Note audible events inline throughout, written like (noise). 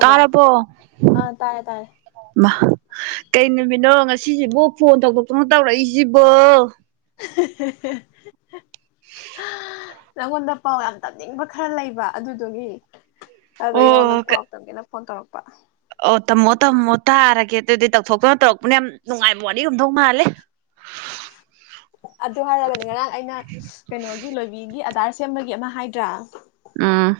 ꯇꯥꯔꯕꯣ ꯑꯥ ꯇꯥꯔꯦ ꯇꯥꯔꯦ ꯀꯩ ꯅꯨꯃꯤꯠꯅꯣ ꯉ ꯁꯤꯁꯤꯕꯨ ꯐꯣꯟ ꯇꯧꯗꯣꯛꯇꯅ ꯇꯧꯔꯛꯏꯁꯤꯕꯣ ꯍꯍꯍꯍꯍꯥ ꯅꯪꯉꯣꯟꯗ ꯄꯥꯎ ꯌꯥꯝ ꯇꯝꯅꯤꯡꯕ ꯈꯔ ꯂꯩꯕ ꯑꯗꯨꯗꯨꯒꯤ ꯑꯗ ꯑꯩ ꯅꯉꯣꯟꯗ ꯑꯣ ꯄꯥꯎ ꯇꯝꯒꯦꯅ ꯐꯣꯟ ꯇꯧꯔꯛꯄ ꯑꯣ ꯇꯝꯃꯣ ꯇꯝꯃꯣ ꯇꯥꯔꯒꯦ ꯑꯗꯨꯗꯤ ꯇꯧꯊꯣꯛꯄꯅ ꯇꯧꯔꯛꯄꯅ ꯌꯥꯝ ꯅꯨꯡꯉꯥꯏꯕ ꯋꯥꯔꯤ ꯑꯣꯢꯔꯝꯗꯧ ꯃꯥꯜꯂꯤ ꯑꯗꯨ ꯍꯥꯏꯔꯒꯗꯤ ꯉꯔꯥꯡ ꯑꯩꯅ ꯀꯩꯅꯣꯒꯤ ꯂꯣꯏꯕꯤꯒꯤ ꯑꯙꯥꯔ ꯁꯦꯝꯕꯒꯦ ꯑꯃ ꯍꯥꯏꯗ꯭ꯔꯥ ꯑꯥ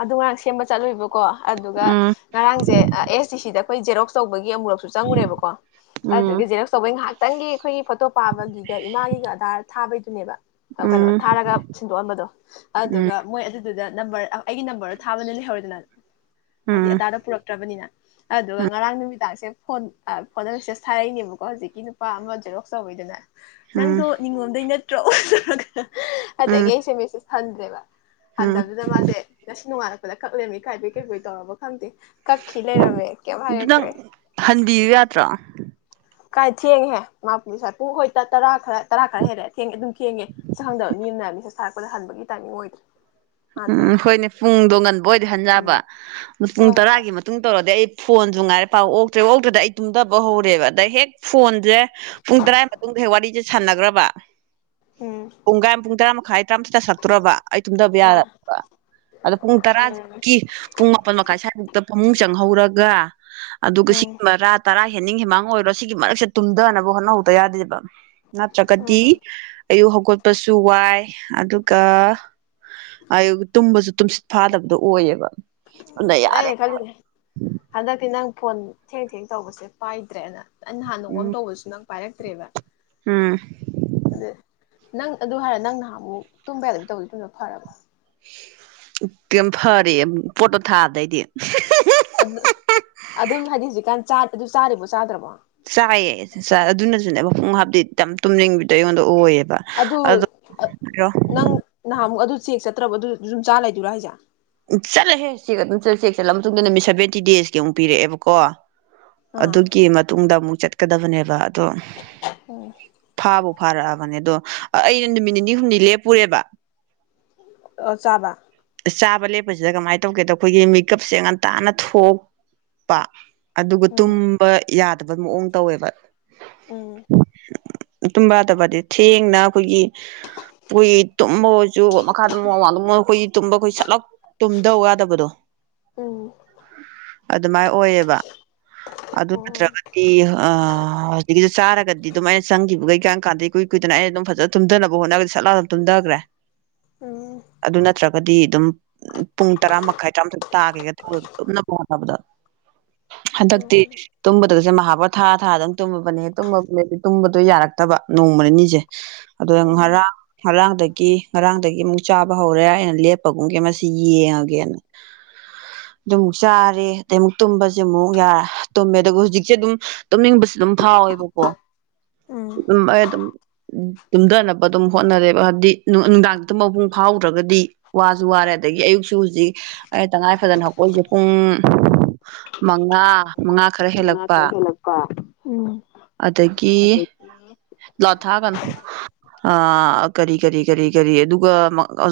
ꯑꯗꯨ ꯉꯔꯥꯡ ꯁꯦꯝꯕ ꯆꯠꯂꯨꯕꯣ ꯀꯣ ꯑꯗꯨꯒ ꯎꯝ ꯉꯔꯥꯡꯁꯦ ꯑꯦꯁ ꯗꯤ ꯁꯤꯗ ꯑꯩꯈꯣꯏꯖꯦꯔꯣꯛ ꯇꯧꯕꯒꯤ ꯑꯃꯨꯨꯔꯛꯁꯨ ꯆꯪꯉꯨꯔꯦꯕꯀꯣ ꯎꯝ ꯑꯗꯨꯗꯒꯤ ꯖꯦꯔꯣꯛꯁ ꯇꯧꯕꯩ ꯉꯥꯏꯍꯥꯛꯇꯪꯒꯤ ꯑꯩꯈꯣꯏꯒꯤ ꯐꯣꯇꯣ ꯄꯥꯕꯒꯤꯒ ꯏꯃꯥꯒꯤꯒ ꯑꯙꯔ ꯊꯥꯕꯩ ꯟꯕꯗ ꯀꯩꯅꯣ ꯎꯝ ꯊꯥꯔꯒ ꯁꯤꯟꯗꯣꯛꯑꯝꯕꯗꯣ ꯎꯝ ꯑꯗꯨꯒ ꯃꯣꯏ ꯑꯗꯨ ꯑꯗꯨꯗ ꯅꯝꯕ ꯑꯩꯒꯤ ꯅꯝꯕꯔꯗꯣ ꯊꯥꯕꯅꯦ ꯂꯩꯍꯧꯔꯦꯗꯅ ꯍꯥꯏꯗꯤ ꯑꯙꯔ ꯄꯨꯔꯛꯇ꯭ꯔꯕꯅꯤꯅ ꯑꯗꯨꯒ ꯉꯔꯥꯡ ꯅꯨꯃꯤꯗꯥꯡꯁꯦ ꯐꯣꯟ ꯐꯣꯟꯗ ꯃꯦꯁꯦꯁ ꯊꯥꯔꯛꯏꯅꯦꯕꯀꯣ ꯍꯧꯖꯤꯛꯀꯤ ꯅꯨꯄꯥ ꯑꯃ ꯖꯦꯔꯣꯛꯁ ꯇꯧꯋꯤꯗꯅ ꯎꯝ ꯎꯝ ꯅꯪꯗꯣ ꯅꯤꯡꯉꯣꯝꯗꯩꯅ (unintelligible) ꯎꯝ ꯑꯗꯒꯤ ꯑꯩꯁꯦ ꯃꯦꯁꯤꯁ ꯍꯟꯗꯔ꯭ꯦ ꯕ ꯎꯝ ꯍꯟꯗꯕꯗꯨꯗ ꯃꯥꯁꯦ ꯅꯣꯡ ꯉꯜꯂꯛꯄꯗ ꯀꯛ ꯂꯦꯏꯔꯝ ꯃꯦ ꯏꯀꯥꯏꯕꯣꯏ ꯀꯩꯕꯣꯏ ꯏ ꯇꯧꯔꯕꯒ ꯍꯗꯤ ꯀꯥꯛ ꯈꯤ ꯂꯩꯔꯝ ꯃꯦ ꯀꯩꯃ ꯑꯗꯨ ꯅꯪ ꯍꯥꯏꯛꯇ꯭ꯔꯦ ꯍꯟꯕꯤꯌꯨ ꯌꯥꯗ꯭ꯔꯣ ꯀꯥꯏ ꯊꯦꯡꯉꯦ ꯃꯥ ꯄꯨꯡ ꯍꯣꯏꯇꯥ ꯇꯔꯥ ꯈꯔ ꯇꯔꯥ ꯈꯔ ꯍꯦꯜꯂꯦ ꯊꯦꯡꯉꯦ ꯑꯗꯨꯝ ꯊꯦꯡꯉꯦ ꯁꯛ ꯈꯪꯗꯕ ꯃꯤ ꯑꯃꯅ ꯍꯥꯏ ꯊꯥꯔꯛꯄꯗ ꯍꯟꯕꯒꯤ ꯇꯥꯏꯃꯤꯡ ꯑꯣꯏꯗ꯭ꯔꯦ ꯃꯥꯅ ꯎꯝ ꯊꯥꯔꯛꯏꯗꯣ ꯍꯣꯏꯅꯦ ꯄꯨꯡꯗꯣ ꯉꯟꯕ ꯑꯣꯏꯗꯤ ꯍꯟꯕ ꯎꯝ ꯑꯗꯨꯣ ꯄꯨꯡ ꯍꯣꯏ ꯍꯣꯏ ꯇꯔꯥꯒꯤ ꯃꯇꯨꯡ ꯇꯧꯔꯗꯤ ꯑꯩ ꯐꯣꯟꯁꯨ ꯉꯥꯏꯔꯦ ꯄꯥꯎ ꯑꯣꯛꯇ꯭ꯔꯦ ꯑꯣꯛꯇ꯭ꯔꯦꯗ ꯑꯩ ꯇꯨꯝꯊꯕ ꯍꯧꯔꯦꯕ ꯑꯗ ꯍꯦꯛ ꯐꯣꯟ ꯄꯨꯡ ꯇꯔꯥꯏ ꯃ ꯇꯨꯡꯗ ꯍꯦꯛ ꯋꯥꯔꯤ ꯁꯥꯟꯅꯈ꯭ꯔꯕ ꯍꯣꯏ ꯎꯝ ꯄꯨꯨꯡꯒꯥꯏꯝ ꯄꯨꯡ ꯇꯔꯥ ꯃꯈꯥꯏ ꯇꯔꯥꯃꯊꯣꯏ ꯇꯥꯁꯜ ꯂꯛꯇꯣꯔꯕ ꯑꯩ ꯇꯨꯝꯊꯕ ꯌꯥꯗ ꯑꯥ ꯑꯗꯣ ꯄꯨꯡ ꯇꯔꯥ ꯎꯝ ꯄꯨꯡ ꯃꯥꯄꯜ ꯃꯈꯥꯏ ꯁ꯭ꯋꯥꯏꯃꯨꯛꯇ ꯐꯃꯨꯡ ꯆꯪꯍꯧꯔꯒ ꯑꯗꯨꯒ ꯎꯝ ꯁꯤꯒꯕ ꯇꯔꯥ ꯍꯦꯟꯅꯤꯡ ꯍꯦꯃꯥꯡ ꯑꯣꯏꯔꯣ ꯁꯤꯒꯤ ꯃꯔꯛꯁꯦ ꯇꯨꯝꯊꯅꯕ ꯍꯣꯠꯅꯍꯧꯗ ꯌꯥꯗꯦꯕ ꯅꯠꯇ꯭ꯔꯒꯗꯤ ꯎꯝ ꯑꯌꯨꯛ ꯍꯧꯒꯠꯄꯁꯨ ꯋꯥꯏ ꯑꯗꯨꯒ ꯇꯨꯝꯕꯁꯨ ꯇꯨꯝꯁꯤꯠ ꯐꯥꯗꯕꯗꯣ ꯑꯣꯏꯌꯦꯕ ꯑꯗꯨꯅ ꯌꯥꯔꯦ ꯑꯩꯅꯦ ꯀꯂꯗꯦ ꯑꯗꯗꯒꯤ ꯅꯪ ꯐꯣꯟ ꯊꯦꯡ ꯊꯦꯡ ꯇꯧꯕꯁꯦ ꯄꯥꯏꯗ꯭ꯔꯦꯅ ꯑ ꯍꯥꯟꯅꯒꯝ ꯎꯝ ꯇꯧꯕꯁꯨ ꯅꯪ ꯄꯥꯏꯔꯛꯇ꯭ꯔꯦꯕ ꯎꯝ ꯅꯪ ꯑꯗꯨ ꯍꯥꯏꯔ ꯅꯪ ꯅꯍꯥꯟ ꯑꯃꯨꯛ ꯇꯨꯝꯕ ꯌꯥꯗꯗꯤ ꯇꯧꯗꯤ ꯇꯨꯝꯗꯅ ꯐꯔꯕ ꯀꯦꯝ ꯐꯔꯦ ꯄꯣꯠꯇꯣ ꯊꯥ ꯑꯗꯩꯗꯤ ꯑꯗꯨ ꯑꯗꯨꯝ ꯍꯥꯏꯗꯤ ꯍꯧꯖꯤꯛꯀꯥꯟ ꯑꯗꯨ ꯆꯥꯔꯤꯕꯣ ꯆꯥꯗ꯭ꯔꯕꯣ ꯆꯥꯏꯌꯦ ꯑꯗꯨꯅꯁꯨꯅꯦ ꯃꯄꯨꯡ ꯍꯥꯞꯇꯗꯤ ꯏꯇꯝ ꯇꯨꯝꯅꯤꯡꯕꯤꯗꯣ ꯑꯩꯉꯣꯟꯗ ꯑꯣꯏꯌꯦꯕ ꯑꯗꯨ ꯑꯗꯣ ꯅꯪ ꯅ ꯑꯗꯨ ꯆꯦꯛ ꯆꯠꯇ꯭ꯔꯕ ꯑꯗꯨ ꯁꯨꯝ ꯆꯥꯔ ꯂꯩꯗꯣꯏꯔꯥ ꯍꯥꯏꯁꯦ ꯎ ꯆꯠꯂꯍꯦ ꯆꯦꯛ ꯑꯗꯨꯝ ꯆꯠꯂ ꯆꯦꯛ ꯆꯠꯂ ꯃꯇꯨꯡꯗ ꯅꯨꯃꯤꯠ ꯁꯚꯦꯟꯇꯤ ꯗꯦꯖꯀꯤ ꯑꯃꯨꯛ ꯄꯤꯔꯛꯑꯦꯕꯀꯣ ꯑꯥ ꯑꯗꯨꯒꯤ ꯃꯇꯨꯡꯗ ꯑꯃꯨꯛ ꯆꯠ ꯀꯗꯕꯅꯦꯕ ꯎꯝ ꯊꯥꯕ ꯐꯔꯛꯑꯕꯅꯦ ꯑꯗꯣ ꯑꯩꯅ ꯅꯨꯃꯤꯠ ꯅꯤꯅꯤ ꯍꯨꯝꯅꯤ ꯂꯦꯞꯄꯨꯔꯦꯕ ꯑꯣ ꯆꯥꯕ ꯆꯥꯕ ꯂꯦꯞꯄꯁꯤꯗ ꯀꯃꯥꯏꯅ ꯇꯧꯒꯦꯗꯣ ꯑꯩꯈꯣꯏꯒꯤ ꯃꯤꯀꯞꯁꯦ ꯉꯟꯇꯥꯅ ꯊꯣꯛꯄ ꯑꯗꯨꯒ ꯎꯝ ꯇꯨꯝꯕ ꯌꯥꯗ ꯕ ꯃꯑꯣꯡ ꯇꯧꯋꯦꯕ ꯎꯝ ꯇꯨꯝꯕꯗꯕꯗꯤ ꯊꯦꯡꯅ ꯑꯩꯈꯣꯏꯒꯤ ꯄꯨꯏ ꯇꯨꯝꯃ ꯆꯨꯒꯣꯠ ꯃꯈꯥꯔꯝ ꯃꯗ ꯑꯩꯈꯣꯏꯒꯤ ꯇꯨꯝꯕꯈꯣꯏ ꯆꯂꯛ ꯇꯨꯝꯗꯧ ꯌꯥꯗꯕꯗꯣ ꯎꯝ ꯑꯗꯨꯃꯥꯏꯅ ꯑꯣꯏꯌꯦꯕ ꯑꯗꯨ ꯑꯣ ꯅꯠꯇ꯭ꯔꯒꯗꯤ ꯑ ꯆꯥꯔꯒꯗꯤ ꯑꯗꯨꯝ ꯑꯩꯅ ꯆꯪꯈꯤꯕꯒꯩ ꯀꯥꯟ ꯀꯥꯟꯗ ꯏꯨꯏ ꯀꯨꯏꯗꯅꯩꯅ ꯑꯗꯨꯝ ꯐꯖꯅ ꯇꯨꯝꯊꯅꯕ ꯍꯣꯠꯅꯒꯗꯤ ꯁꯠꯂꯥ ꯑꯗꯨ ꯇꯨꯝꯊꯈ꯭ꯔꯦ ꯎꯝ ꯑꯗꯨ ꯅꯠꯇ꯭ꯔꯒꯗꯤ ꯑꯗꯨꯝ ꯄꯨꯡ ꯇꯔꯥ ꯃꯈꯥꯏ ꯇꯔꯥꯃꯊꯣꯏ ꯇꯥꯒꯦꯒ ꯇꯧꯋꯦꯕ ꯇꯨꯝꯅ ꯍꯣꯠꯅꯕꯗ ꯎꯝ ꯍꯟꯗꯛꯇꯤ ꯇꯨꯝꯕꯗꯒꯁꯨꯦ ꯃꯍꯥꯕ ꯊꯥ ꯊꯥꯗ ꯑꯗꯨꯝ ꯇꯨꯝꯃꯕꯅꯦ ꯇꯨꯝꯃꯕꯗꯤ ꯇꯨꯝꯕꯗꯣ ꯌꯥꯔꯛꯇꯕ ꯅꯣꯡꯃ ꯅꯤꯁꯦ ꯑꯗ ꯎꯝ ꯉꯔꯥꯡ ꯉꯔꯥꯡꯗꯒꯤ ꯉꯔꯥꯡꯗꯒꯤ ꯑꯃꯨꯛ ꯆꯥꯕ ꯍꯧꯔꯦ ꯑꯩꯅ ꯂꯦꯞꯄꯒꯨꯝꯒ ꯃꯁꯤ ꯌꯦꯡꯉꯒꯦꯅ ꯑꯗꯨꯃꯨꯛ ꯆꯥꯔꯦ ꯑꯗꯩ ꯑꯃꯨꯛ ꯇꯨꯝꯕꯁꯦ ꯑꯃꯨꯛ ꯌꯥ ꯇꯨꯝꯃꯦ ꯑꯗꯨꯒ ꯍꯧꯖꯤꯛꯁꯦ ꯑꯗꯨꯝ ꯇꯨꯝꯅꯤꯡꯕꯁꯨ ꯑꯗꯨꯝ ꯐꯥꯎꯋꯦꯕꯀꯣ ꯎꯝ ꯑꯗꯨꯝ ꯑꯩ ꯑꯗꯨꯝ ꯇꯨꯝꯊꯅꯕ ꯑꯗꯨꯝ ꯍꯣꯠꯅꯔꯦꯕ ꯍꯥꯏꯕꯗꯤ ꯅꯨꯡꯗꯥꯡꯛꯇ ꯃꯄꯨꯡ ꯐꯥꯎꯗ꯭ꯔꯒꯗꯤ ꯋꯥꯁꯨ ꯋꯥꯔꯦ ꯑꯗꯒꯤ ꯑꯌꯨꯛꯁꯨ ꯍꯧꯖꯤꯛ ꯑꯩ ꯇꯉꯥꯏ ꯐꯗꯅ ꯍꯧꯄꯏꯁꯦ ꯄꯨꯡ ꯃꯉꯥ ꯃꯉꯥ ꯈꯔ ꯃꯉꯥ ꯍꯦꯜꯂꯛꯄ ꯈꯔ ꯍꯦꯜꯂꯛꯄ ꯎꯝ ꯑꯗꯒꯤ ꯑꯗꯨ ꯂꯥꯊꯥꯒꯅꯨ ꯑ ꯀꯔꯤ ꯀꯔꯤ ꯀꯔꯤ ꯀꯔꯤ ꯑꯗꯨꯒ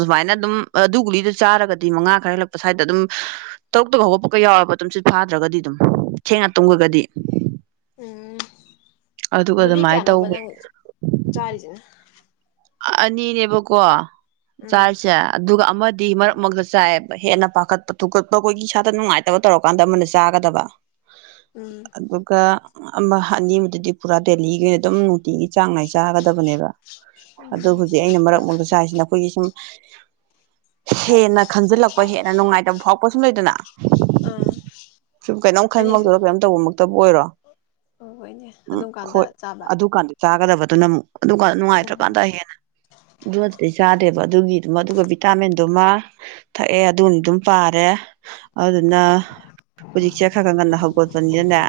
ꯑꯃꯥꯏꯅ ꯑꯗꯨꯝ ꯑꯗꯨ ꯒꯨꯂꯤꯗꯨ ꯆꯥꯔꯒꯗꯤ ꯃꯉꯥ ꯈꯔ ꯍꯦꯜꯂꯛꯄ ꯁ꯭ꯋꯥꯏꯗ ꯑꯗꯨꯝ ꯇꯔꯨꯛꯇ ꯍꯧꯒꯠꯄꯀ ꯌꯥꯎꯔꯔꯕ ꯑꯗꯨꯨꯝꯁꯨ ꯐꯥꯗ꯭ꯔꯒꯗꯤ ꯑꯗꯨꯝ ꯊꯦꯡꯅ ꯇꯨꯝꯈꯒꯗꯤ ꯎꯝ ꯒꯨꯂꯤ ꯑꯗꯨꯃꯥꯏꯅ ꯀꯌꯥꯅꯣꯕ ꯇꯧꯋꯦ ꯅꯪ ꯆꯥꯔꯤꯁꯤꯅ ꯑꯅꯤꯅꯦꯕꯀꯣ ꯎꯝ ꯆꯥꯔꯤꯁꯦ ꯑꯗꯨꯒ ꯑꯃꯗꯤ ꯃꯔꯛ ꯃꯔꯛꯇ ꯆꯥꯏ ꯍꯦꯟꯅ ꯄꯥꯈꯠꯄ ꯊꯨꯀꯠꯄ ꯑꯈꯣꯏꯒꯤ ꯏꯁꯥꯗ ꯅꯨꯡꯉꯥꯏꯇꯕ ꯇꯧꯔꯀꯥꯟꯗ ꯑꯃꯅ ꯆꯥꯒꯗꯕ ꯎꯝ ꯑꯗꯨꯒ ꯑꯃ ꯑꯅꯤ ꯑꯃꯗꯨꯗꯤ ꯄꯨꯔꯥ ꯗꯦꯜꯂꯤꯒꯤ ꯑꯣꯏꯅ ꯑꯗꯨꯝ ꯅꯨꯡꯇꯤꯒꯤ ꯆꯥꯡ ꯅꯥꯏ ꯆꯥꯒꯗꯕꯅꯦꯕ ꯑꯗꯣ ꯍꯧꯖꯤꯛ ꯑꯩꯅ ꯃꯔꯛ ꯃꯔꯗ ꯆꯥꯏꯁꯤꯅ ꯑꯩꯈꯣꯏꯒꯤ ꯁꯨꯝ (inaudible) ꯍꯦꯟꯅ ꯈꯟꯖꯤꯜꯂꯛꯄ ꯍꯦꯟꯅ ꯅꯨꯡꯉꯥꯏꯇꯕ ꯐꯥꯎꯔꯛꯄ ꯁꯨꯝ ꯂꯩꯗꯅ ꯑꯥ ꯁꯨꯝ ꯀꯩꯅꯣꯝ ꯍꯥꯏꯗꯤ ꯈꯟꯕꯃꯛꯇꯔꯣ ꯀꯩꯅꯣꯝ ꯇꯧꯕꯃꯛꯇꯕꯨ ꯑꯣꯏꯔꯣ ꯍꯣꯏꯅꯦ ꯎꯝ ꯑꯗꯨꯝ ꯀꯥꯟꯗ ꯍꯣꯏ ꯆꯥꯕ ꯑꯗꯨꯀꯥꯟꯗ ꯆꯥꯒꯗꯕꯗ ꯅ ꯑꯗꯨꯅꯝ ꯑꯗꯨꯒ ꯅꯨꯡꯉꯥꯏꯇ꯭ꯔ ꯎꯝ ꯀꯥꯟꯗ ꯍꯦꯟꯅ ꯑꯗꯨ ꯅꯠꯇ꯭ꯔꯗꯤ ꯆꯥꯗꯦꯕ ꯑꯗꯨꯒꯤ ꯃꯗꯨꯒ ꯚꯤꯇꯥꯃꯤꯟꯗꯨꯃ ꯊꯛꯑꯦ ꯑꯗꯨꯅ ꯑꯗꯨ ꯑꯅꯤꯗꯨꯝ ꯄꯥꯔꯦ ꯑꯗꯨꯅ ꯍꯨꯖꯤꯛꯁꯦ ꯈꯔ ꯈꯔ ꯉꯟꯅ ꯍꯧꯒꯠꯄꯅꯤꯅꯅꯦ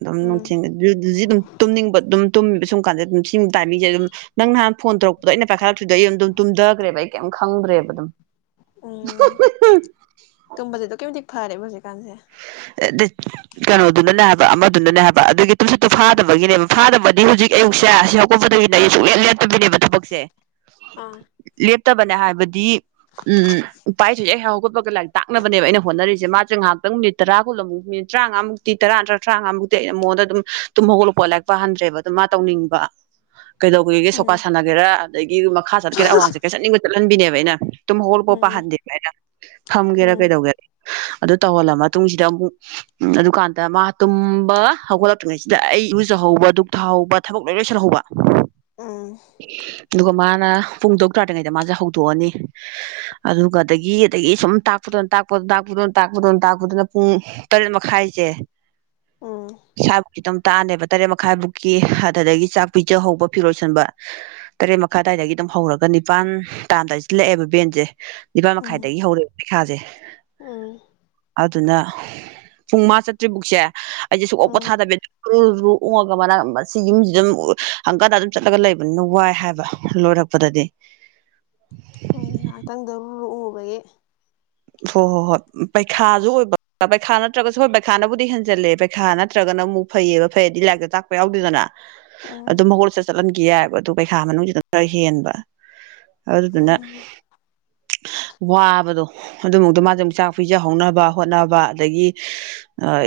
ꯑꯗꯨꯝ ꯎꯝ ꯅꯨꯡꯊꯤꯟ ꯗꯨ ꯖꯤ ꯗꯨꯝ ꯇꯨꯝꯅꯤꯡꯕ ꯑꯗꯨꯝ ꯇꯨꯝꯃꯦꯕ ꯁꯨꯝ ꯀꯥꯟꯗ ꯗꯨꯝ ꯁꯤ ꯇꯥꯏꯃꯤꯡꯁꯦ ꯑꯗꯨꯝ ꯅꯪ ꯅꯍꯥꯟ ꯐꯣꯟ ꯇꯧꯔꯛꯄꯗꯣ ꯑꯩꯅ ꯄꯥꯏꯈꯠꯂꯛꯇ꯭ꯔꯤꯗꫭ ꯑꯩ ꯑꯗꯨꯝ ꯇꯨꯝꯊꯈ꯭ꯔꯦꯕ ꯑꯩ ꯀꯩꯝ ꯈꯪꯗ꯭ꯔꯦꯕ ꯑꯗꯨꯝ ꯎꯝ ꯇꯨꯝꯕꯁꯤ ꯑꯗꯨꯛꯀꯤ ꯃꯇꯤꯛ ꯐꯔꯦ ꯍꯧꯖꯤꯛ ꯀꯥꯟꯁꯦ ꯑꯗꯦ ꯀꯩꯅꯣꯗꯨꯅꯅꯦ ꯍꯥꯏꯕ ꯑꯃꯗꯨꯅꯅꯦ ꯍꯥꯏꯕ ꯑꯗꯨꯒꯤ ꯇꯨꯝꯁꯨꯠꯇꯨ ꯎꯝ ꯐꯥꯗꯕꯒꯤꯅꯦꯕ ꯐꯥꯗꯕ ꯑꯗꯨ ꯍꯧꯖꯤꯛ ꯑꯌꯨꯛꯁꯦ ꯁꯤ ꯍꯧꯀꯠꯄꯗꯒꯤꯗꯤꯅꯦ ꯑꯩ ꯁꯨꯛꯂꯦꯞ ꯂꯦꯞꯇꯕꯤꯅꯦꯕ ꯊꯕꯛꯁꯦ ꯑꯥ ꯂꯦꯞ ꯐꯠꯇꯕꯅꯦ ꯍꯥꯏꯕꯗꯤ ꯎꯝ ꯄꯥꯏꯊꫭꯏꯗ (unintelligible) ꯈꯣꯠꯄꯒ ꯂꯥꯏꯔꯤꯛ ꯇꯛꯅꯕꯅꯦꯕ ꯑꯩꯅ ꯍꯣꯠꯅꯔꯤꯁꯦ ꯃꯥꯁꯨ ꯉꯍꯥꯛꯇꯪ ꯇꯔꯥ ꯀꯨꯟꯂꯃꯨꯛ ꯃꯤꯅꯤꯠ ꯇꯔꯥꯉꯥꯃꯨꯛꯇꯤ ꯇꯔꯥ ꯅꯠꯇ꯭ꯔ ꯇꯔꯥꯝꯉꯥꯃꯨꯛꯇꯤ ꯑꯩꯩꯅ ꯃꯉꯣꯟꯗ ꯑꯗꯨꯝ ꯇꯨꯝ ꯍꯧꯒꯠꯂꯛꯄ ꯂꯥꯏꯔꯤꯛ ꯄꯥꯍꯟꯗ꯭ꯔꯦꯕ ꯑꯗꯨꯝ ꯃꯥ ꯇꯧꯅꯤꯡꯕ ꯀꯩꯗꯧꯒꯦꯒꯦ ꯁꯣꯀꯥ ꯎꯝ ꯁꯥꯟꯅꯒꯦꯔꯥ ꯗꯒꯤ ꯃꯈꯥ ꯆꯠꯀꯦꯔꯥ ꯑꯋꯥꯡ ꯆꯠꯀꯦꯔꯥ ꯆꯠꯅꯤꯡꯕ ꯆꯠꯍꯟꯕꯤ ꯅꯦꯕ ꯕ ꯑꯩꯅ ꯇꯨꯝ ꯍꯧꯒꯠꯂꯛꯄꯒ ꯎꯝ ꯄꯥꯍꯟꯗꯦꯕ ꯑꯩꯅ ꯐꯝꯒꯦꯔꯥ ꯎꯝ ꯀꯩꯗꯧꯒꯦ ꯑꯗꯨ ꯇꯧꯍꯜꯂ ꯃ ꯃꯇꯨꯡꯁꯤꯗ ꯑꯃꯨꯛ ꯑꯗꯨꯀꯥꯟꯗ ꯃꯥ ꯇꯨꯝꯕ ꯍꯧꯒꯠꯂꯛꯇ꯭ꯔꯤꯉꯩꯁꯤꯗ ꯑꯩ ꯏꯔꯨꯖꯍꯧꯕ ꯗꯨꯛ ꯊꯍꯧꯕ ꯊꯕꯛ ꯂꯣꯏ ꯂꯣꯏꯁꯤꯜꯍꯧꯕ ꯎꯝ ꯑꯗꯨꯒ ꯃꯥꯅ ꯄꯨꯡ ꯇꯔꯨꯛ ꯇꯥꯗ꯭ꯔꯤꯉꯩꯗ ꯃꯥꯁꯦ ꯍꯧꯗꯣꯛꯑꯅꯤ ꯑꯗꯨꯒ ꯑꯗꯒꯤ ꯑꯗꯒꯤ ꯁꯨꯝ ꯇꯥꯛꯄꯗꯨꯅ ꯇꯥꯛꯄꯗꯨꯅ ꯇꯥꯛꯄꯗꯨꯅ ꯇꯥꯛꯄꯗꯨꯅ ꯇꯥꯛꯄꯗꯨꯅ ꯎꯝ ꯇꯔꯦꯠ ꯃꯈꯥꯏꯁꯦ ꯎꯝ ꯁꯥꯞꯀꯤꯈꯤꯇꯝ ꯇꯥꯅꯦꯕ ꯇꯔꯦꯠ ꯃꯈꯥꯏꯕꯨꯛꯀꯤ ꯑꯗꯨꯗꯒꯤ ꯆꯥꯛ ꯄꯤꯖ ꯍꯧꯕ ꯐꯤꯔꯣꯜꯁꯤꯟꯕ ꯇꯔꯦꯠ ꯃꯈꯥꯏ ꯑꯗꯨꯋꯥꯏꯗꯒꯤ ꯑꯗꯨꯝ ꯍꯧꯔꯒ ꯅꯤꯄꯥꯥꯟ ꯇꯥꯗꯥꯏꯁꯤꯜꯂꯛꯑꯦꯕ ꯕꯦꯟꯁꯦ ꯅꯤꯄꯥ ꯃꯈꯥꯏꯗꯒꯤ ꯍꯧꯔꯛꯦ ꯥꯖꯦ ꯑ ꯑꯗꯨꯅ ꯄꯨꯡ ꯃꯥꯥ ꯆꯠꯇ꯭ꯔꯤ ꯐꯕꯨꯛꯁꯦ ꯑꯩꯁꯦ ꯁꯨꯛ ꯑꯣꯞ ꯎꯝ ꯄꯣꯊꯥꯗꯕꯤꯨꯨ ꯑꯣꯡꯉꯒ ꯃꯅꯥꯛ ꯃꯁꯤ ꯌꯨꯝꯁꯤ ꯑꯗꯨꯝ ꯍꯪꯀꯥꯟꯗ ꯑꯗꯨꯝ ꯆꯠꯂꯒ ꯂꯩꯕꯅꯤꯅ ꯋꯥꯏ ꯍꯥꯏꯕ ꯂꯣꯏꯔꯛꯄꯗꯗꯤ ꯍꯣꯏꯅꯦ ꯉꯥꯏꯍꯥꯛꯇꯪꯗ ꯂꯨꯔꯨꯉꯨꯕꯒꯤ ꯍꯣꯏ ꯍꯣꯏ ꯍꯣꯏ ꯄꯩꯈꯥꯁꯨ ꯑꯣꯏꯕ ꯄꯩꯈꯥ ꯅꯠꯇ꯭ꯔꯒꯁꯨ ꯍꯣꯏ ꯄꯩꯈꯥꯅꯕꯨꯗꯤ ꯍꯦꯟꯖꯜꯂꯦ ꯄꯩꯈꯥ ꯅꯠꯇ꯭ꯔꯒꯅ ꯑꯃꯨꯛ ꯐꯩꯌꯦꯕ ꯐꯩꯗꯤ ꯂꯥꯏꯔꯤꯛꯇ ꯇꯥꯛꯄ ꯌꯥꯎꯗꯣꯏꯗꯅ ꯎꯝ ꯑꯗꯨ ꯃꯈꯒꯣꯜꯁꯦ ꯆꯠꯍꯟꯒ ꯒꯤꯌꯥꯏꯕ ꯑꯗꯨꯣ ꯄꯩꯈꯥ ꯃꯅꯨꯡꯁꯤꯗ ꯈꯔ ꯍꯦꯟꯕ ꯑꯗꯨꯗꯨꯅ ꯎꯝ ꯋꯥꯕꯗꯣ ꯑꯗꯨꯃꯛꯇ ꯃꯥꯁꯦ ꯑꯃꯨꯛ ꯆꯥꯛ ꯄꯤꯖꯍꯧꯅꯕ ꯍꯣꯠꯅꯕ ꯑꯗꯒꯤ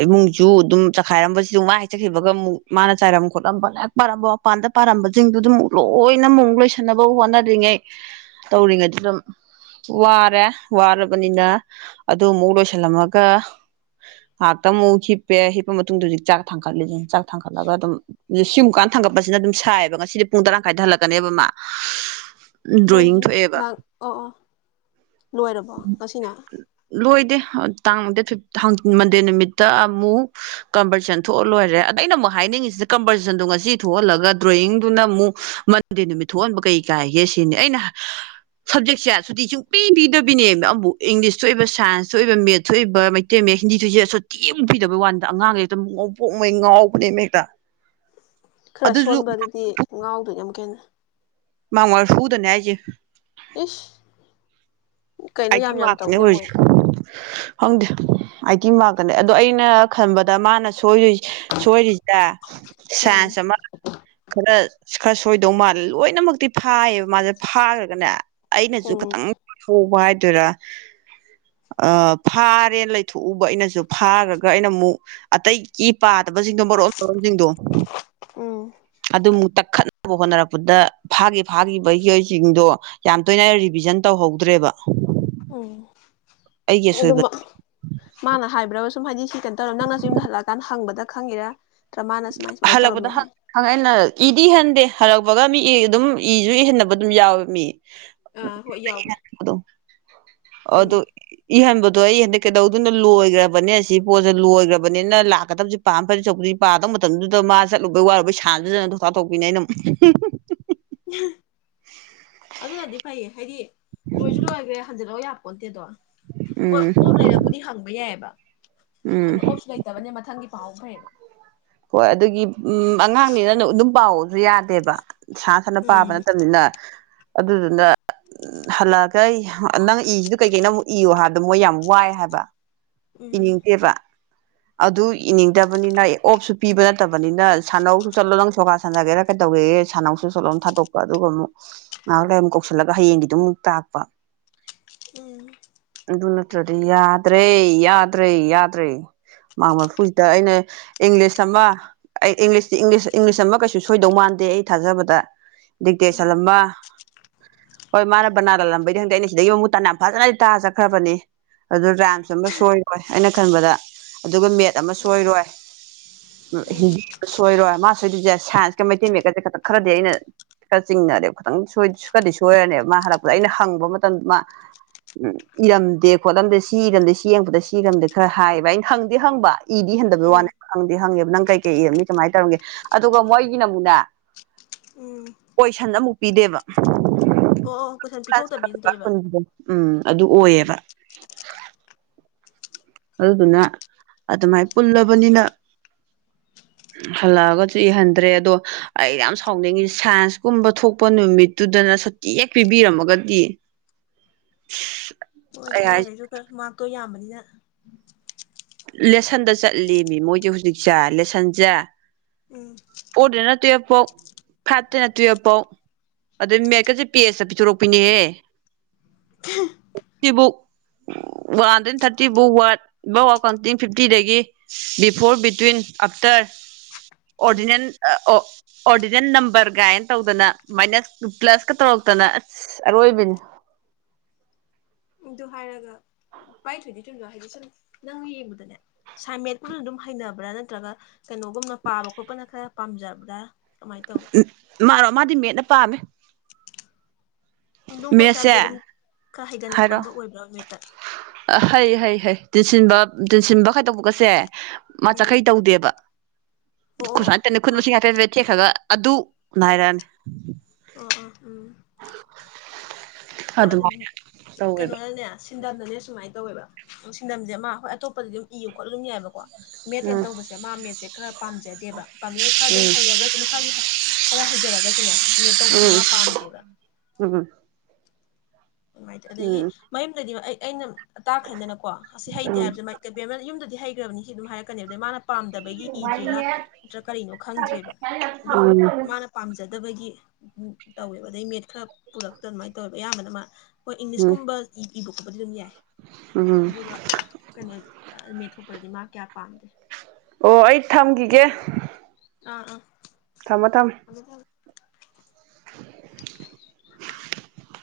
ꯏꯃꯨꯡꯁꯨ ꯑꯗꯨꯝ ꯆꯈꯥꯏꯔꯝꯕꯁꯤꯗ ꯋꯥ ꯍꯥꯏꯖꯈꯤꯕꯒ ꯑꯃꯨꯛ ꯃꯥꯅ ꯆꯥꯏꯔꯝ ꯈꯣꯠꯂꯝꯝꯕ ꯂꯥꯏꯦꯛ ꯄꯥꯔꯝꯕ ꯃꯄꯥꯟꯗ ꯄꯥꯔꯝꯕꯁꯤꯡꯗꯨ ꯑꯗꯨ ꯑꯃꯨꯛ ꯂꯣꯏꯅ ꯑꯃꯨꯛ ꯂꯣꯏꯁꯟꯅꯕ ꯍꯣꯠꯅꯔꯤꯉꯩ ꯇꯧꯔꯤꯉꯩꯗ ꯑꯗꯨꯝ ꯋꯥꯔꯦ ꯋꯥꯔꯕꯅꯤꯅ ꯑꯗꯨ ꯑꯃꯨꯛ ꯂꯣꯏꯁꯤꯜꯂꯝꯃꯒ ꯉꯍꯥꯛꯇ ꯑꯃꯨꯛ ꯍꯤꯞꯄꯦ ꯍꯤꯞꯄ ꯃꯇꯨꯡꯗ ꯍꯧꯖꯤꯛ ꯆꯥꯛ ꯊꯥꯡꯒꯠꯂꯤꯁꯤ ꯆꯥꯛ ꯊꯥꯡꯒꯠꯂꯒ ꯑꯗꯨꯝ ꯁꯤꯡꯨꯝꯀꯥꯟꯗ ꯊꯥꯡꯒꯠꯄꯁꯤꯅ ꯑꯗꯨꯝ ꯁꯥꯏꯑꯕ ꯉꯁꯤꯗꯤ ꯄꯨꯡ ꯇꯔꯥ ꯀꯥꯏꯗ ꯍꯜꯂꯛꯀꯅꯦꯕ ꯃꯥ ꯗ꯭ꯔꯣꯌꯤꯡ ꯀꯩꯒꯤ ꯊꯣꯛꯑꯦꯕ ꯂꯥꯛ ꯑꯣ ꯂꯣꯏꯔꯕꯣ ꯉꯁꯤꯅ ꯂꯣꯏꯗꯦ ꯇꯥꯡ ꯗꯦꯠ ꯐꯤ ꯃꯟꯗꯦ ꯅꯨꯃꯤꯠꯇ ꯑꯃꯨꯛ ꯀꯝꯄꯇꯤꯁꯟ ꯊꯣꯛꯍꯜ ꯂꯣꯏꯔꯦ ꯑꯗ ꯑꯩꯅ ꯑꯃꯨꯛ ꯍꯥꯏꯅꯤꯡꯉꯤꯁꯤꯗ ꯀꯝꯄꯥꯔꯇꯤꯁꯟꯗꯣ ꯉꯁꯤ ꯊꯣꯛꯍꯜꯂꯒ ꯗ꯭ꯔꯣꯌꯤꯡꯗꯨꯅ ꯑꯃꯨꯛ ꯃꯟꯗꯦ ꯅꯨꯃꯤꯠ ꯊꯣꯛꯍꯟꯕ ꯀꯩ ꯀꯥꯏꯒꯦ ꯁꯤꯅꯤ ꯑꯩꯅ ꯁꯞꯖꯦꯛꯁꯦ ꯁꯨꯇꯤ ꯁꯨꯡ ꯄ ꯄꯗ ꯄꯤꯅꯦ ꯑꯃꯕꯨ ꯏꯪꯂꯤꯁꯇ ꯑꯣꯏꯕ ꯁꯥꯏꯟꯁꯇꯁꯨ ꯑꯣꯏꯕ ꯃꯦꯠꯁꯨ ꯑꯣꯏꯕ ꯃꯩꯇꯩ ꯃꯌꯦꯛ ꯍꯤꯟꯗꯤ ꯊꯣꯏꯁ ꯑꯁꯣꯊꯦꯡ ꯐꯤꯗꯕꯩ ꯋꯥꯅꯤꯗ ꯑꯉꯥꯡꯁꯦꯛꯇ ꯉꯥꯎꯄꯣꯛꯉꯩ ꯉꯥꯎꯕꯅꯦꯕ ꯍꯦꯛꯇ ꯈꯔ ꯑꯗꯨꯁꯨ ꯁꯣꯟꯕꯗꯨꯗꯤ ꯉꯥꯎꯗꯣ ꯌꯥꯝ ꯈꯦꯠꯅꯩ ꯃꯥꯉ ꯋꯥꯔ ꯁꯨꯗ ꯅꯖ ꯎ ꯑꯩꯥꯏ ꯃꯥꯅꯦ ꯍꯧꯣꯏ ꯈꯪꯗꯦ ꯑꯇꯤ ꯃꯥꯔꯛꯇꯅꯦ ꯑꯗꯣ ꯑꯩꯅ ꯈꯟꯕꯗ ꯃꯥꯅ ꯣꯏ ꯁꯣꯏꯔꯤꯁꯤꯗ ꯎꯝ ꯁꯥꯏꯟꯁ ꯑꯃ ꯈꯔ ꯈꯔ ꯁꯣꯏꯗꯧ ꯃꯥꯜꯂꯦ ꯂꯣꯏꯅꯃꯛꯇꯤ ꯐꯥꯏꯌꯦꯕ ꯃꯥꯁꯦ ꯐꯥꯈ꯭ꯔꯒꯅꯦ ꯑꯩꯅꯁꯨ ꯎꯝ ꯈꯤꯇꯪ ꯊꯕ ꯍꯥꯏ ꯑꯗꯨ ꯑꯗꯨꯔ ꯐꯥꯔꯦꯅ ꯂꯩꯊꯣꯛꯎꯕ ꯑꯩꯅꯁꯨ ꯐꯥꯈ꯭ꯔꯒ ꯑꯩꯅ ꯑꯃꯨꯛ ꯑꯇꯩꯒꯤ ꯄꯥꯗꯕꯁꯤꯡꯗꯣ ꯃꯔꯣꯛ ꯁꯣꯔꯣꯟꯁꯤꯡꯗꯣ ꯎꯝ ꯑꯗꯨ ꯈꯠꯅꯕ ꯍꯣꯠꯅꯔꯛꯄꯗ ꯐꯥꯒꯤ ꯐꯥꯈꯤꯕ ꯃꯤꯑꯣꯏꯁꯤꯡꯗꯣ ꯌꯥꯝ ꯇꯣꯏꯅ ꯔꯤꯚꯤꯖꯟ ꯇꯧꯍꯧꯗ꯭ꯔꯦꯕ ꯎꯝ ꯑꯩꯒꯤ ꯑꯁꯣꯏꯕ ꯑꯗꯨꯝ ꯃꯥꯅ ꯍꯥꯏꯕ꯭ꯔꯒ ꯁꯨꯝ ꯍꯥꯏꯗꯤ ꯀꯩꯅꯣ ꯇꯧꯔꯣ ꯅꯪꯅꯁꯨ ꯌꯨꯝꯗ ꯍꯜꯂꯛꯑꯀꯥꯟ ꯍꯪꯕꯗ ꯈꯪꯦꯔꯥ ꯍꯜꯂꯛꯄꯗꯪꯥꯏꯅ ꯏꯍꯟꯗꯦ ꯍꯜꯂꯛꯄꯒ ꯃꯤ ꯑꯗꯨꯝ ꯏꯁꯨ ꯏꯍꯟꯅꯕ ꯑꯗꯨꯝ ꯌꯥꯎꯋꯦ ꯃꯤ ꯑꯥ ꯍꯣꯏ ꯌꯥꯎꯋꯦ ꯍ ꯑ ꯎꯝ ꯑꯗꯨꯣ ꯏꯍꯕ ꯑꯗꯣ ꯑꯩ ꯍꯟꯗꯛ ꯀꯩꯗꯧꯗꯨꯅ ꯂꯣꯏꯈ꯭ꯔꯕꯅꯦ ꯁꯤ ꯄꯣꯠꯁꯦ ꯂꯣꯏꯈ꯭ꯔꯕꯅꯤꯅ ꯂꯥꯛꯀꯗꯕꯕꯁꯤ ꯄꯥꯝ ꯐꯗꯤ ꯆꯗꯤ ꯄꯥꯗꯕ ꯃꯇꯝꯗꯨꯗ ꯃꯥ ꯆꯠꯂꯨꯕꯩ ꯋꯥꯔꯨꯕꯩ ꯁꯥꯟꯖꯖꯅ ꯊꯧꯇꯥꯛ ꯇꯣꯛꯄꯤꯅꯦ ꯑꯩꯅꯝ ꯎꯝ ꯑꯗꯨꯅꯗꯤ ꯐꯩꯌꯦ ꯍꯥꯏꯗꯤ ꯂꯣꯢꯖꯨ ꯂꯣꯢꯒ꯭ꯔꯦ ꯍ (unintelligible) ꯌꯥꯄꯣꯟꯇꯦꯗꯣ ꯍꯣꯏ ꯎꯝ ꯑꯣꯞ ꯂꯩꯔꯕꯨꯗꯤ ꯍꯪꯕ ꯌꯥꯏꯌꯦꯕ ꯎꯝ ꯑꯗ ꯑꯣꯞꯁꯨ ꯂꯩꯇꯕꯅ ꯃꯊꯪꯒꯤ ꯄꯥꯍꯧ ꯐꯩꯌꯦꯕ ꯍꯣꯏ ꯑꯗꯨꯒꯤ ꯎ ꯑꯉꯥꯡꯅꯤꯅ ꯑꯗꯨꯝ ꯄꯥꯎꯁꯨ ꯌꯥꯗꯦꯕ ꯁꯥ ꯁꯅ ꯄꯥꯕ ꯎꯝ ꯅꯠꯇꯕꯅꯤꯅ ꯑꯗꯨꯗꯨꯅ ꯍꯜꯂꯛꯑꯒ ꯅꯪ ꯏꯒꯤꯗꯨ ꯀꯩꯀꯩꯅꯣ ꯑꯃꯨꯛ ꯏꯌꯨ ꯍꯥꯏꯕꯗ ꯃꯣꯏ ꯌꯥꯝ ꯋꯥꯏ ꯍꯥꯏꯕ ꯎꯝ ꯏꯅꯤꯡꯗꯦꯕ ꯑꯗꯨ ꯏꯅꯤꯡꯗꯕꯅꯤꯅ ꯑꯣꯞꯁꯨ ꯄꯤꯕ ꯅꯠꯇꯕꯅꯤꯅ ꯁꯥꯟꯅꯧꯁꯨ ꯆꯠꯂꯣ ꯅꯪ ꯁꯣꯒꯥ ꯁꯥꯟꯅꯒꯦꯔꯥ ꯀꯩꯗꯧꯒꯦꯒꯦ ꯁꯥꯥꯟꯅꯧꯁꯨ ꯆꯠꯂꯣ ꯊꯥꯗꯣꯛꯄ ꯑꯗꯨꯒ ꯑꯃꯨꯛ ꯉꯥꯏꯍꯥꯛ ꯂꯩ ꯑꯃꯨꯛ ꯀꯧꯁꯤꯜꯂꯒ ꯍꯌꯦꯡꯒꯤꯗꯨ ꯑꯃꯨꯛ ꯇꯥꯛꯄ ꯎꯝ ꯗꯨ ꯅꯠꯇ꯭ꯔꯗꯤ ꯌꯥꯗ꯭ꯔꯦ ꯌꯥꯗ꯭ꯔꯦ ꯌꯥꯗ꯭ꯔꯦ ꯃꯥ꯭ꯔꯛ ꯃ꯭ꯥꯔꯐꯨꯁꯤꯗ ꯑꯩꯅ ꯏꯪꯂꯤꯁ ꯑꯃ ꯑꯩ ꯏꯪꯂꯤꯁꯇ ꯏꯪꯂꯤꯁ ꯑꯃ ꯀꯩꯁꯨ ꯁꯣꯏꯗꯧ ꯃꯥꯟꯗꯦ ꯑꯩ ꯊꯥꯖꯕꯗ ꯎꯝ ꯗꯤꯛꯇꯦꯁꯜꯂꯝꯃ ꯍꯣꯏ ꯃꯥꯅ ꯕꯅꯥꯟ ꯂꯜꯂꯝꯕꯩꯗꯤ ꯈꯪꯗꯦ ꯑꯩꯅ ꯁꯤꯗꯒꯤ ꯃꯃꯨꯠ ꯇꯅ ꯌꯥꯝ ꯐꯖꯅꯗꯤ ꯇꯥꯖꯈ꯭ꯔꯕꯅꯤ ꯑꯗꯨ ꯔꯥꯢꯝꯁ ꯑꯃ ꯁꯣꯏꯔꯣꯏ ꯑꯩꯅ ꯈꯟꯕꯗ ꯑꯗꯨꯒ ꯃꯦꯠ ꯑꯃ ꯁꯣꯏꯔꯣꯏ ꯎꯝ ꯍꯤꯟꯗꯤ ꯑꯃ ꯁꯣꯏꯔꯣꯏ ꯃꯥ ꯁꯣꯏꯗꯣꯏꯁꯦ ꯁꯥꯏꯟꯁꯀ ꯃꯩꯇꯩ ꯃꯌꯦꯛꯠꯀꯁꯦ ꯈꯤꯇꯪ ꯈꯔꯗꯤ ꯑꯩꯅ ꯈꯔ ꯆꯤꯡꯅꯔꯦꯕ ꯈꯤꯇꯪ ꯁ ꯈꯔꯗꯤ ꯁꯣꯏꯔꯅꯦꯕ ꯃꯥ ꯍꯜꯂꯛꯄꯗ ꯑꯩꯅ ꯍꯪꯕ ꯃꯇꯝꯗ ꯃꯥ ꯎ ꯏꯔꯝꯗꯦ ꯈꯣꯠꯂꯝꯗꯦ ꯁꯤ ꯏꯔꯝꯗꯦ ꯁꯤ ꯌꯦꯡꯕꯗ ꯁꯤꯔꯝꯗꯤ ꯈꯔ ꯍꯥꯏꯌꯦꯕ ꯑꯩꯅ ꯍꯪꯗꯤ ꯍꯪꯕ ꯏꯗꯤ ꯍꯟꯗꯕꯩ ꯎꯝ ꯋꯥꯅꯦ ꯍꯪꯗꯤ ꯍꯪꯉꯦꯕ ꯅꯪ ꯀꯩꯀꯩ ꯏꯔꯝꯅꯤ ꯀꯃꯥꯏꯅ ꯇꯧꯔꯝꯒꯦ ꯑꯗꯨꯒ ꯃꯣꯏꯒꯤꯅ ꯑꯃꯨꯛꯅꯦ ꯎꯝ ꯀꯣꯏꯁꯟ ꯑꯃꯨꯛ ꯄꯤꯗꯦꯕ ꯑꯣ ꯑꯣ ꯀꯣꯏꯁꯟ ꯄꯤꯊꯣꯛꯇꯕꯤꯅ ꯇꯧꯋꯦꯕ ꯎꯝ ꯑꯗꯨ ꯎꯝ ꯑꯣꯏꯌꯦꯕ ꯑꯗꯨꯗꯨꯅ ꯑꯗꯨꯃꯥꯏꯅ ꯄꯨꯜꯂꯕꯅꯤꯅ ꯍꯜꯂꯛꯑꯒꯁꯨ ꯏꯍꯟꯗ꯭ꯔꯦ ꯑꯗꯣ ꯑꯩ ꯌꯥꯝ ꯁꯥꯎꯅꯤꯡꯉꯤ ꯁꯥꯏꯟꯁꯀꯨꯝꯕ ꯊꯣꯛꯄ ꯅꯨꯃꯤꯠꯇꯨꯗꯅ ꯁꯨꯇꯤ ꯍꯦꯛ ꯄꯤꯕꯤꯔꯝꯃꯒꯗꯤ ꯑꯩ ꯍꯥꯏꯁꯦ ꯑꯉꯥꯡꯈꯩꯁꯨ ꯈꯔ ꯃꯥꯛꯇꯣ ꯌꯥꯝꯕꯅꯤꯅ ꯑ ꯂꯦꯁꯟꯗ ꯆꯠꯂꯦꯃꯤ ꯃꯣꯏꯁꯦ ꯍꯧꯖꯤꯛꯁꯦ ꯂꯦꯁꯟꯁꯦ ꯎꯝ ꯐꯣꯔꯗꯅ ꯇꯨꯌꯦꯜꯞ ꯐꯥꯎ ꯐꯥꯏꯚꯇꯩꯅ ꯇꯨꯌꯦꯜꯐ ꯐꯥꯎ ꯑꯗꯨꯗꯩ ꯃꯦꯠꯀꯁꯦ ꯄꯦꯁꯇ ꯄꯤꯊꯣꯔꯛꯄꯤꯅꯦꯍꯦ ꯁꯤꯕꯨꯛ ꯋꯥꯟꯗꯩ ꯊꯥꯔꯇꯤꯕꯨ ꯋꯥꯠ (unintelligible) ꯐꯤꯐꯇꯤꯗꯒꯤ before between after um ordinal ordinal number ꯀꯥꯏꯅ ꯇꯧꯗꯅ ꯃꯥꯏꯅꯁ ꯄ꯭ꯂꯁꯀ ꯇꯧꯔꯛꯇꯅ ꯑꯁ ꯑꯔꯣꯏꯕꯤꯅꯤ ꯑꯗꯨ ꯍꯥꯏꯔꯒ ꯄꯥꯏ ꯊꯣꯏꯗꯤ ꯊꯨꯝꯗ ꯍꯥꯏꯗꯤ ꯁꯨꯝ ꯅꯪ ꯌꯦꯡꯕꯗꯅꯦ ꯁꯥꯏꯃꯦꯠꯄꯨꯁꯨ ꯑꯗꯨꯝ ꯍꯩꯅꯕ꯭ꯔꯥ ꯅꯠꯇ꯭ꯔꯒ ꯀꯩꯅꯣꯒꯨꯝꯅ ꯄꯥꯕ ꯈꯣꯠꯄꯅ ꯈꯔ ꯄꯥꯝꯖꯕ꯭ꯔꯥ ꯀꯃꯥꯏꯅ ꯇꯧꯋꯤ ꯎꯝ ꯃꯥꯔꯣ ꯃꯥꯗꯤ ꯃꯦꯠꯅ ꯄꯥꯝꯃꯦ ꯗꯨꯝ ꯍꯣꯠꯁꯤ ꯃꯦꯠꯁꯦ ꯍꯥꯢꯕꯗ ꯗꯨꯝ ꯈꯔ ꯍꯩꯒꯟ ꯍꯥꯏꯔꯣ ꯈꯣꯀꯟꯗ ꯑꯣꯏꯕ꯭ꯔꯥ ꯃꯦꯠꯇ ꯍꯩ ꯍꯩ ꯍꯩ ꯇꯤꯟꯁꯤꯟꯕ ꯇꯤꯟꯁꯤꯟꯕ ꯈꯥꯏꯗꯣꯛꯄꯒꯁꯦ ꯃꯥ ꯎꯝ ꯆꯈꯩ ꯇꯧꯗꯦꯕ ꯑꯣ ꯑꯣ ꯈꯨꯁꯥꯟ ꯈ ꯑꯣ ꯈꯨꯟꯃꯁꯤꯡ ꯍꯥꯏꯐꯦꯠ ꯍꯥꯢꯐꯦꯠ ꯊꯦꯛꯈ꯭ꯔꯒ ꯑꯗꯨ ꯅꯥꯏꯔ ꯑꯣ ꯑꯣ ꯎꯝ ꯍꯣꯏ ꯑꯗꯨ ꯑꯗꯨꯃꯥꯏꯅ ꯇꯧꯋꯦꯕ ꯀꯩꯅꯣꯅꯅꯦ ꯁꯤꯟꯗꯝꯗꯅꯦ ꯁꯨꯃꯥꯏꯅ ꯇꯧꯋꯦꯕ ꯁꯤꯟꯗꯝꯁꯦ ꯃꯥ ꯑꯩꯈꯣꯏ ꯑꯇꯣꯞꯄꯗꯤ ꯑꯗꯨꯝ ꯏꯌꯨ ꯈꯣꯠꯂꯨ ꯌꯥꯏꯕ ꯃꯦꯠ ꯅ ꯎꯝ ꯇꯧꯕꯁꯦ ꯃꯥ ꯃꯦꯠꯁꯦ ꯈꯔ ꯄꯥꯝꯖꯗꯦꯕ ꯄꯥꯝꯖꯗꯦ ꯈꯔ ꯑꯗꯨꯝ ꯎꯝ ꯍꯩꯔꯒꯁꯨ ꯃꯁꯥꯒꯤ ꯈꯔ ꯍꯩꯖꯔꯒꯁꯨꯅꯦ ꯃꯦꯠ ꯇꯧꯕꯁꯦ ꯃꯥ ꯄꯥꯝꯗꯦꯕ ꯎꯝ ꯎꯝ ꯅꯨꯡꯉꯥꯏꯇꯦ ꯑꯗꯒꯤ ꯎꯝ ꯃꯌꯨꯝ ꯂꯩꯗꯤ ꯑꯩ ꯑꯩꯅꯥ꯫ ꯇꯥꯛꯈ꯭ꯔꯦꯗꯅꯀꯣ ꯑꯁꯤ ꯍꯩꯇꯦ ꯎꯝ ꯍꯥꯏꯕꯁꯦ ꯌꯨꯝꯗ ꯍꯥꯌꯒ꯭ꯔꯥꯕꯅꯦ ꯁꯤ ꯑꯗꯨꯝ ꯍꯤꯔꯀꯅꯤ ꯑꯗꯨꯒꯥ ꯃꯥꯅꯥ꯫ ꯄꯥꯝꯗꯕꯒꯤ ꯏꯗ꯭ꯔꯤꯔꯥ ꯅꯠꯇ꯭ꯔ ꯀꯔꯤꯅꯣ ꯈꯪꯗ꯭ꯔꯦꯕ ꯑꯗꯨꯝ ꯎꯝ ꯃꯥꯅ ꯄꯥꯝꯖꯗꯕꯒꯤ ꯎꯝ ꯇꯧꯋꯦꯕ ꯑꯗꯩ ꯃꯦꯠ ꯈꯔ ꯄꯨꯔꯛꯇ ꯑꯗꯨꯃꯥꯏꯅ ꯇꯧꯋꯦꯕ ꯑꯌꯥꯝꯕꯅ ꯃꯥ ꯍꯣꯏ ꯏꯪꯂꯤꯁ ꯎꯝ ꯒꯨꯝꯕꯥ ꯏ ꯏꯕꯥ ꯈꯣꯠꯄꯥ ꯗ ꯑꯗꯨꯝ ꯌꯥꯏ꯫ ꯎꯝ ꯑꯗꯨꯒ ꯀꯩꯅꯣ ꯃꯦꯠ ꯊꯣꯛꯄꯗꯗꯤ ꯃꯥ ꯀꯌꯥ ꯄꯥꯝꯗꯦ꯫ ꯑꯣꯍ ꯑꯩ ꯊ꯭ꯃꯒꯤꯒꯦ꯫ ꯑꯦ. ꯑꯦ ꯊ꯭ꯃꯣ ꯊꯝ꯫ (unintelligible)